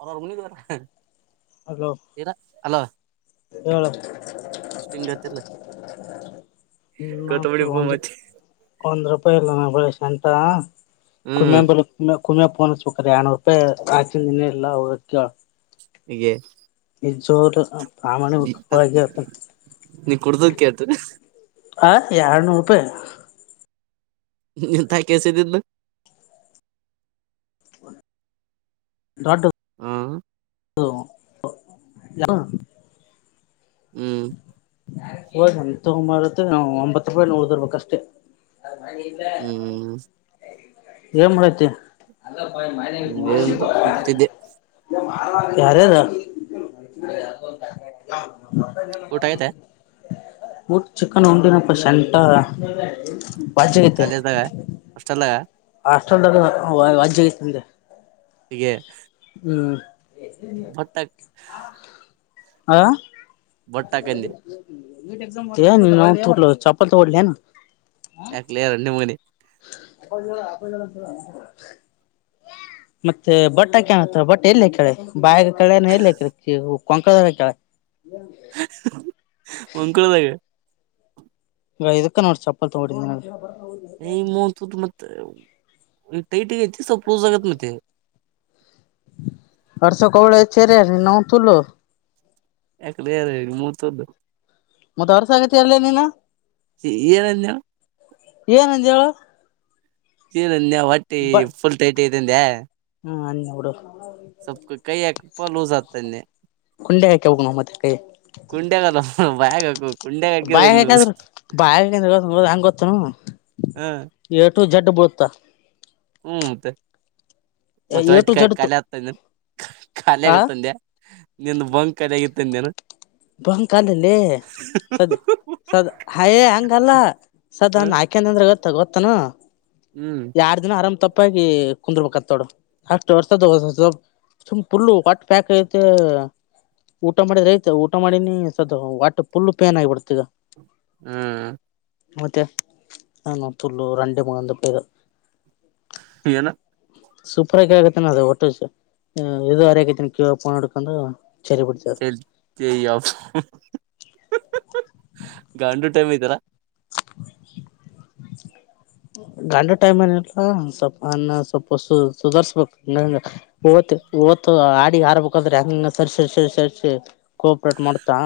ಅವ್ರ ಅವರು ಮುನ್ನ ಏರ ಅಲೋ ಹಾ ಎಷ್ಟು ಹೆಂಗತ್ತಲ್ಲ ಹ್ಮ ಒಂದು ಒಂದ ರೂಪಾಯಿ ಇಲ್ಲ ನ ಳ ಶಂಂತ ಹ್ಮ್ ಕುೆಂಬ ಉಮಾ ಪೋಕ್ರ ಯನೂರು ರೂಪಾಯಿ ಆಚ ಇನ್ನೇ ಇಲ್ಲ ಅವ ಗೆ ಈ ಜೋರು ಪ್ರಾಮಾಣಿಕಿಕವಾಗಿತ ನೀ ಕುಡ್ದದಕತ ಹ ಎರನೂರು ರೂಪಾಯಿ ತಾಯ ಕೆಸ ದಿದ್ದ ನ ದೊಡ್ಡ ಹಾ ಹ ಹ್ಮ್ ಹ ಎಂತಂಬ ಇರುತ್ತೆ ನಾವು ಒಂಬತ್ ರೂಪಾಯಿ ನೋಡದಿರ್ಬೇಕಷ್ಟೇ ಹ್ಮ್ ಏನೂ ಮಾಡಾಕತ್ತಿಯ ಏನ್ ಕುಂತಿದ್ದೆ ಯಾರೇರಾ ಊಟ ಆಯ್ತಾ ಊಟ್ಟ ಚಿಕನ್ ಉಂಡಿನಪ್ಪ ಶೆಂತಾ ಕಾಲೇಜ್ ದಾಗಾ ಹಾಸ್ಟೆಲದಾರಿ ಚೊಂಡ ಅದಾ ವಾಚಾ ದಾಗಿತಂದೆ ಇಗೆ ಹ್ಮ ಹೊಟ್ಯಾಗ್ ಹಾ ಹಾಕಂದೆ ನಿ ನ ತುಟಲ ಚಾಪ್ಪಪಲ್ ತ ಒಡ್ಲಿ ಯಾಕ್ ಲೇ ರಾಂಡಿಮಗನೆ ಅಪ್ಪ ಜ ಅಪ್ಪ ಜನ ಮತ್ತೆ ಬಟ್ಟ ಕನ್ತ ಬಟ್ಟೆ ಎಲ್ಲ ಕಡೆ ಬಾಯ ಕ ಹೇಳ ಕೊಂಕದ ಹಾಕ್ಯಲ್ ಹೂಂಕುಳದಾಗ ಈ ಇದಕ್ಕ ನೋಡಿ ಚಪ್ಪಲ್ ತಗೊಂಡಿದನಿ ನೋ ಏ ಮೂ ಮತ್ತೈಟ ಐತಿ ಸ್ವಲ್ಪೂಸ್ ಆಗತ್ ಮತ್ತೆ ಹರ್ಷೋ ಕವಳೆ ಚರೆ ನವು ತುಲ [unintelligible] ಮತ್ತ ಅವರ್ಸಗತಿ ಅರ್ಲ್ಲ ನೀನು ಏನಂದ ಏನಂಜೇಳು ನನ್ ಹೊಟ್ಟಿ ಬಟ್ ಫುಲ್ ಟೈಟ್ ಇದ್ದನ್ೆ ಹ್ಮ ನೋಡು ತುಪ್ಪ ಲೂಸ್ ಆಗ್ತೆ ಹಾಕ್ಯಬೇಕು ನಾವ್ ಮತ್ತೆ ಕೈ ಕುಂಡೆಗಲ್ಲ ಬ್ಯಾಗ ಬಾಯ ಹಕಾದ್ರರು ಬಾಯ ಹಾಂದ್ರ ಗೊ ಗ ಹಂಗ ಗೊತ್ತನು ಹ ಎು ಜಡ್ ಬಡತ್ತಾ ಹ್ಮ್ತ್ತ ಮತ್ತ ಎ ಟು ಒಟಿಕ ಜಡ್ ಕಖಲೆ ಆಗ್ತ ಖಾಲಿ ಆ ಆಗತ್ತಂದೆ ನಿನ್ ಬಂಗ್ ಖಾಲಿ ಆಗಿತ್ತಂದೇನು ಬಂಕ ಅಲ್ಲಲೆ ಸದ್ಯ ಸದಾ ಹಯೇ ಹಂಗಲ್ಲ ಸದಾ ಹ ನಾಕೆನಂದ್ರೆ ಗೊತ್ತ ಗೊತ್ತಾನ ಹ್ಮ್ ಯಾರ್ ದಿನ ಆರಾಮ್ ತಪ್ಪಾಗಿ ಕುಂದರ್ಬೇಕತ್ತೋಡು ಅರ್ ಸುಮ್ ಫುಲ್ು ಹೊಟ್ಟ ಪ್ಯಾಕ್ ಐತೆ ಊಟ ಮಾಡಿದ್ರೆ ಐತೆ ಊ ಊಟ ಮಾಡಿನಿ ಸ್ಲ್ ವಟ ಪುಲ್ ಪೇನ್ ಆಗಿಬಿಡ್ತ ಈಗ ಹ್ಮ್ ಮತ್ತೆ ನ ಮ ತುಲ್ಲು ರಂಡೇ ಮೂಗೊಂದು ರೂಪಾಯದು ಏನ ಸೂಪರ ಆಿ ಆಗತನ ಅದು ಹೊಟ್ಟು ಇದು ಹರಿಕೈತನ ಕ್ಯ ೋನ್ ಹಡ್ಕೊಂಡು ಚ ಗಾಂಡುಟೈಮತರ ಗಂಡ ಟೈಮ್ ಏನಲ್ಲ ಸ್ವಲ್ಪ ಅನ್ನ ಸ್ವಲ್ಪ ಹೊಸ ಸುಧಾರ್ಸ್ಬೇಕು ವತ್ತು ಆಡಿ ಆಾರ್ಬೇಕಾದ್ರೆ ಹಂಗ ಸರ್ ಸರಿ ಸ ಸರಿಸಸಿ ಕೋಆಪ್ರೇಟ್ ಮಾಡ್ತಾ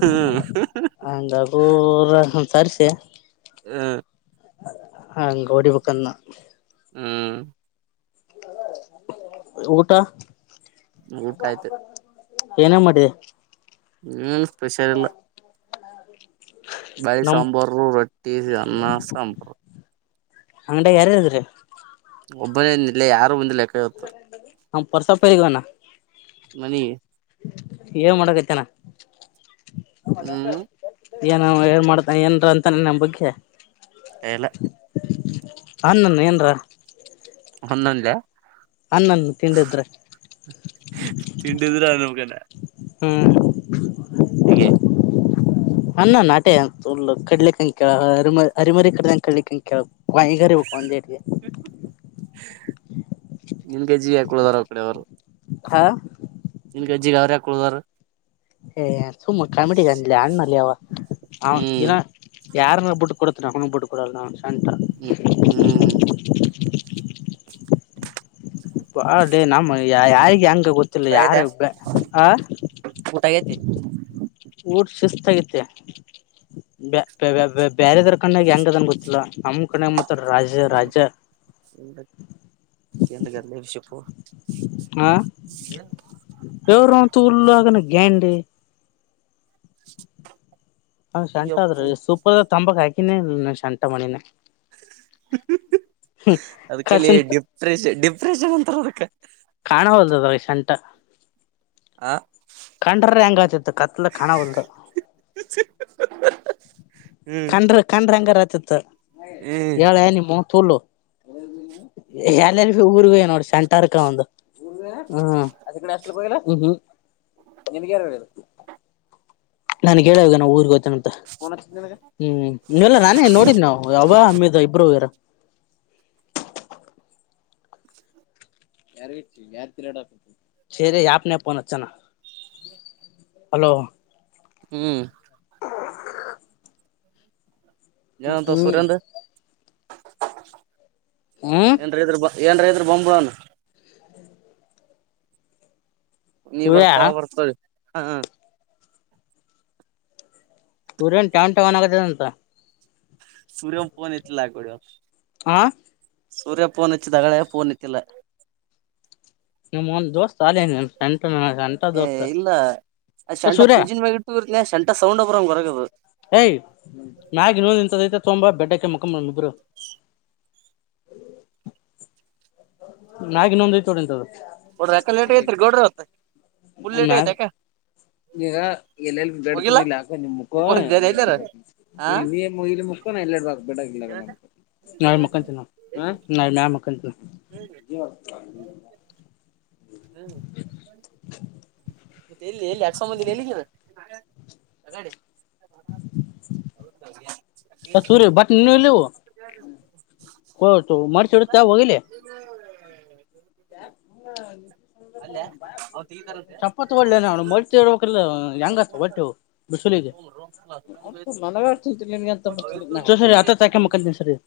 ಹ್ಮ್ ಹಂಗಾಗು ಸರಿ ಸ ಹ್ಮ ಹಾಂಗೋಡಿ ಪುಕ್ಕನ್ನ ಹ್ಮ್ ಊಟಾ ಊಟ ಆಯ್ತು ಏನೇ ಮಾಡಿದೆ ಹ್ಮ ಸ್ಪೆಷಲ್ಲ್ಲ [inaudible] ಬಳಿ ನಮ್ ಸಾಂಬಾರ ರೊಟ್ಟಿ ಅನ್ನ ಸಾಂಬಾರ ಅಂಗಡ ಯಾರುಗ್ರ ಒಬ್ಬನೇ ಇನ ಯಾರು ಬಂದು ಲೆ ಅವ ಪ್ರಸಪ ಯೇಳಿಗ ಹೋಗಾನ್ ಮನಿಗೇ ಏನ್ ಮಾಡಕತ್ಯಾನಾ ಹ್ಮ್ ಏನ ಏನ್ ಮಾಡ್ತಾನ ಏನ್ರ ಅಂತಾನ ನಮ್ಮ ಬಗ್ಗೆ ಎಲ್ಲ ಅನ್ನನ್ನ ಏನ್ರ ಒಂದಲ ಅನ್ನನ್ನು ತಿಂಡಿದ್ರ ತಿಂಡಿದ್ರ ನಮ್ಗನ ಹ್ಮ ಹಗೆೆ [unintelligible] [unintelligible] [unintelligible] ಹಾ ನಿನ್ ಗಜ್ಜೀಗೆ ಅವರ್ಯಾಕುಳದಾರ ಏ ಸುಮ್ಮ ಕಾಮಿಡಿಗೆ ಅಂದ್ನಲ್ಲೇ ಅಣ್ಣಲೇ ಅವ ದಿನ ಹ್ಮ್ ಯಾರ್ನ ಬಿಟ್ಟ ಕೊಡತ್ನ ಅವ್ನ ಬಿಟ್ಟ ಕೊಡಲ್ಲ ನಾ ಶಂಟ ಹ್ಮ್ ಹ್ಮ್ [inaudible] ಡೇ ನಮ್ಮ ಯಾ ಯಿ ಹೆಂಗ ಊಟ ಗೊತ್ತಿಲ್ಲ ಆಗೈತೆ ಯಾರು ಆ ಊಟ ಆಗೈತಿ ಊಟ್ ಸಿಸ್ಥಾಗೇತಿ ಬ್ಯಾ ಬ್ಯಾ ಬ್ಯಾ ಬ್ಯಾರೆದರ ಕಣ್ಣಾಗ ಹೆಂಗದಾನ್ ಗೊತ್ತಿಲ್ಲ ನಮ್ಮ್ ಕಣ್ಣಾ ಮ [unintelligible] [unintelligible] ಹಾ ಶಂಟ ಆದ್ರ ಅಯ್ಯಪ್ಪು ಸೂಪರ್ದ ತಂಬಕ್ ಹಾಕಿನೇ ಇ ಶಂಠ ಮಣಿನ ಅದ್ಕಲೇ ಕಚಿಂತ ಡಿಪ್ರೆಷ ಡಿಪ್ರೆಷನ್ ಅಂತಾರ ಅದಕ್ಕೆ ಕಾಣವಲ್ದದ ಅದ್ರಾಗ ಶಂಠ ಆ ಕಂಡ್ರರ ಹೆಂಗ ಆತಿತ್ ಕತ್ಲದಾಗ ಕಾಣವಲ್ದ ಹ್ಮ್ ಕಂಡ್ರ ಕಂಡ್ರ ಹೆಂಗರ ತಿತ್ ಹ್ಮ್ ಹೇಳೇ ನಿಮ್ಮೌ [unintelligible] ಹ್ಮ್ ಅದ್ಕೆ ನೀ ಹಾಸ್ಟೆಲ್ಗೆ ಹೋಗಿಲ್ಲ ಊಹೂಂ ನಿನ್ಗ ಯಾರು ಹೇಳಿದ್ದು ನನ್ಗ್ ಹೇಳೇ ಹೋಗ್ಯಾನಾ ಊರ್ ಗೊ ಹ್ಮ್ ಇಲ್ಲ ನಾನೇ ನೋಡಿದ್ನ ಅವ್ ಅವ ಹಮ್ಮಿದ ಇಬ್ಬರು ಹೋಗ್ಯಾರ [unintelligible] ಯಾಪ್ನ್ಯಾಗ ಪೋನ ಹಚ್ಚನಾ [inaudible] ಹಲೋ ಹ್ಮ್ ಏನಂತವ್ ಹ್ಮ್ ಸುರ್ಯಾಂದು ಹ್ಮ್ ಏನ್ರ ಇದ್ರ ಬಾ ಏನ್ರ ಇದ್ರ ಬಂದ್ಬಿಡನ್ ನೀ ಸೂರ್ಯ ಬರ್ತೆ ಅವ ಬರ್ತ ಹಾ ರೇನ್ ಟ್ಯಾವ್ ಟ್ಯಾವ್ ಅನ್ನಾಕತ್ತದ್ ಅಂತ ಸೂರ್ಯಮ್ ಪೋನ್ ಎತ್ಲಾಲಾಗೊಡೆ ಆ ಸೂರ್ಯ ಫೋನ್ ಹಚ್ಚಿದಿ ಆಗಳೆ ಫೋನ್ ಎತ್ತಿಲ್ಲ ನಿಮ್ಮೌನ್ ದೋಸ್ತಾ ಲೇ ನೀನ್ [unintelligible] ಏ ದೋಸ್ತ್ ಇಲ್ಲ ಏ ಸೂರ್ಯ [unintelligible] [unintelligible] [unintelligible] ಮ್ಯಾಗ ಇನ್ನೊಂದು ಐತ್ ನೋಡ ಹಿಂತಾದ ಗೋಡ್ರ ಯಾಕ ಲೇಟ ಆಗೇತ್ರಿ ಗೌಡ್ರ ಇವತ್ತ ಫುಲ್ ಲೇಟ ಆಗೇತಿ ಯಾಕ ಈಗ ಎಲ್ಲೆಲ್ಲಿ ಬೆಡ್ತ ಹೋಗಿಲ್ಲ ಬಂದಿಲ್ಲ ಅಕೌಂಟ್ ಮುಖ ಮುಕೊಂದ ಎಲ್ಲಾರ ನಖ ಹ ಇ ನೀ ಇ ಮುಖ ಎಲ್ಲ ಇಡಬೇಕ ಬೇಡಾಗಿಲ್ಲಿಲ್ಲ ನಮು ನಾನು ಮೇಲೆ ಮಕ್ಕೊಂತೀನಿ ಏನು ಮತ್ತೆ ಎಲ್ಲಿ ಎಲ್ಲಿ ಅಕ್ಸ ಬಂದಿಯಲ್ಲ ಎಲ್ಲೈತದು ಸೂರಿ ಬಟ್ಟೆ ನಿನ್ನ ಹುಲ್ಲೇ ನೀವು ಕೊಡಕ್ಕ ಮಾಡ್ಸಿರ್ತೀಯ ಹೋಗಿಲಿ ನಿಂದ ಅಲ್ಲ ಅವ ತೆಗಿತಾರಂತೆ ಚಪ್ಪಲ್ತಾಳ ತಗೊಳ್ಳೇನ್ ಮಡಚಿ ಇಡಬೇಕಲ್ಲ ಹೆಂಗ ಕಬ್ಬಡ್ಡಿ ಬಿಸಿಲಿಗೆ ನನಗ ಚಿಂತಿಲ್ಲ ನಿನಗಿಂತ ಅವ್ರ ಇಬ್ರು ಪರಿಸ್ಥಿತಿ ಹತ್ತತ್ತೈಕೆ ಮಕ್ಕೊಂತೀನ್ ಸರಿ ಇಲ್ಲಿ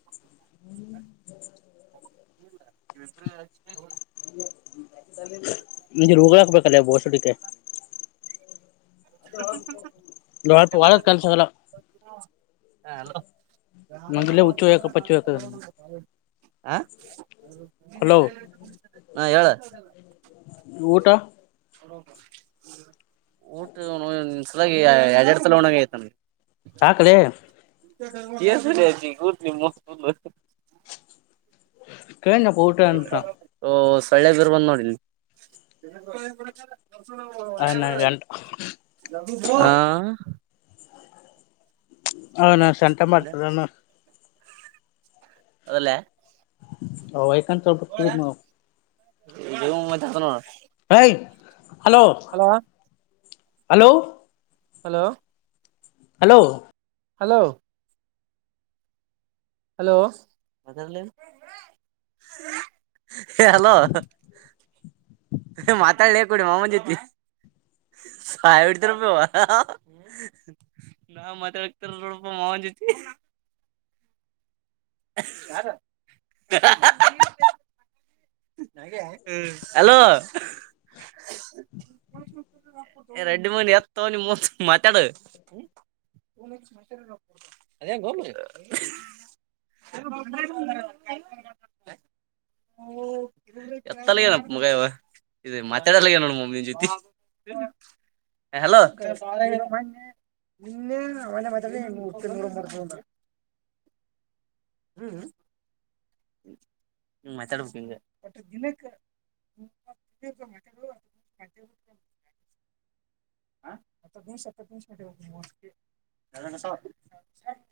[inaudible] ನಿನಗೆ ರೋಗ್ಯಾಕ್ ಬೇಕಲೇ ಬೋಸುಡಿಕೆ [inaudible] ಎಕ್ಕಡ ಕಳುಸರ್ ಲಾರ್ಡ್ ವೈರ್ ಕಾಣಿಸೋದಲ್ಲ ಹ ಹಲೋ ಆ ನಂಗಿಲ್ಲೇ ಹುಚ್ಚು ಯಾಕ ಪಚ್ಚು ಯಾಕ ಹಲೋ ಹಾ ಹೇಳ ಊಟಾ ಊಟಸಲಾಗಿ ಎರಡೆರಡು ಸಲ ಉಣ್ಣಂಗ್ ಆಗೈತಿ ಯಾಕಲೇ ಏನ್ ಕೆಲಸ ಇದೆ ನಿಮ್ಮವ್ವನ್ ತಲೋ ಹೇಳದ್ನಪ್ಪ ಊಟ ಏನಂತ ಪಳ್ಳೆ ಬೇರ್ ಬಂದ ನೋಡಿಲ್ಲ ಹುಚ್ ಸೂಳೇ ಮಗ ಅವನ ಗಂಟ ನೋಡಪ್ಪ ಹ ಏನ್ ಸೊಂಟ ಮಾಡ್ತೀರೇನು ಅದಲ್ಲ ಆ ವೈಕುಂತರು ನೋಡಪ್ಪ ಇವನು ಮಾತಾಡ್ತಾ ನೋಡು hi hello hello hello hello hello hello ಅದಲ್ಲ ಏನು ಹೇ ಹಲೋ ಹ ಮಾತಾಡಲೇ ಕೂಡ ನಿಮ್ಮಮ್ಮನ ಜೊತೆ ಆ ಹೊಡಿತಿರಪ್ಪ ನೀವು ನಾನು ಮಾತಾಡಕ್ಕೆ ನಡಪ ಮಾವನ್ ಜೊತಿ ಯಾರು ಹಲೋ ರೆಡ್ಡಿ ಮನ ಎತ ನೀ ವ್ವನ್ ತುಲ ಮಾತಾಡೋ ಅದೆಂಗೋ ಮರ್ಯಾ [inaudible] ಎತ್ತಲಗೆ ಮಗ ಇವ ಮಾತಾಡಲಾಗೆ ನಿವ ನನ್ ಜೊತೆ ಹಲೋ ನಿನ್ನೆ ಇಲ್ಲ ಮನೆ ಮಾತಾಡೆ ನಿನ್ ಹ್ಮ್ ಮಾತಾಡಬೇಕೆಂಗೆ ದಿನಕ್ಕೆ [inaudible] ಹ ಹತ್ತತ್ ನಿಮಿಷ ಹತ್ತತ್ ನಿಮಿಷ ಗಂಟೆ ನಿಮ್ಮವನು ಕನ್ನಡ ಸು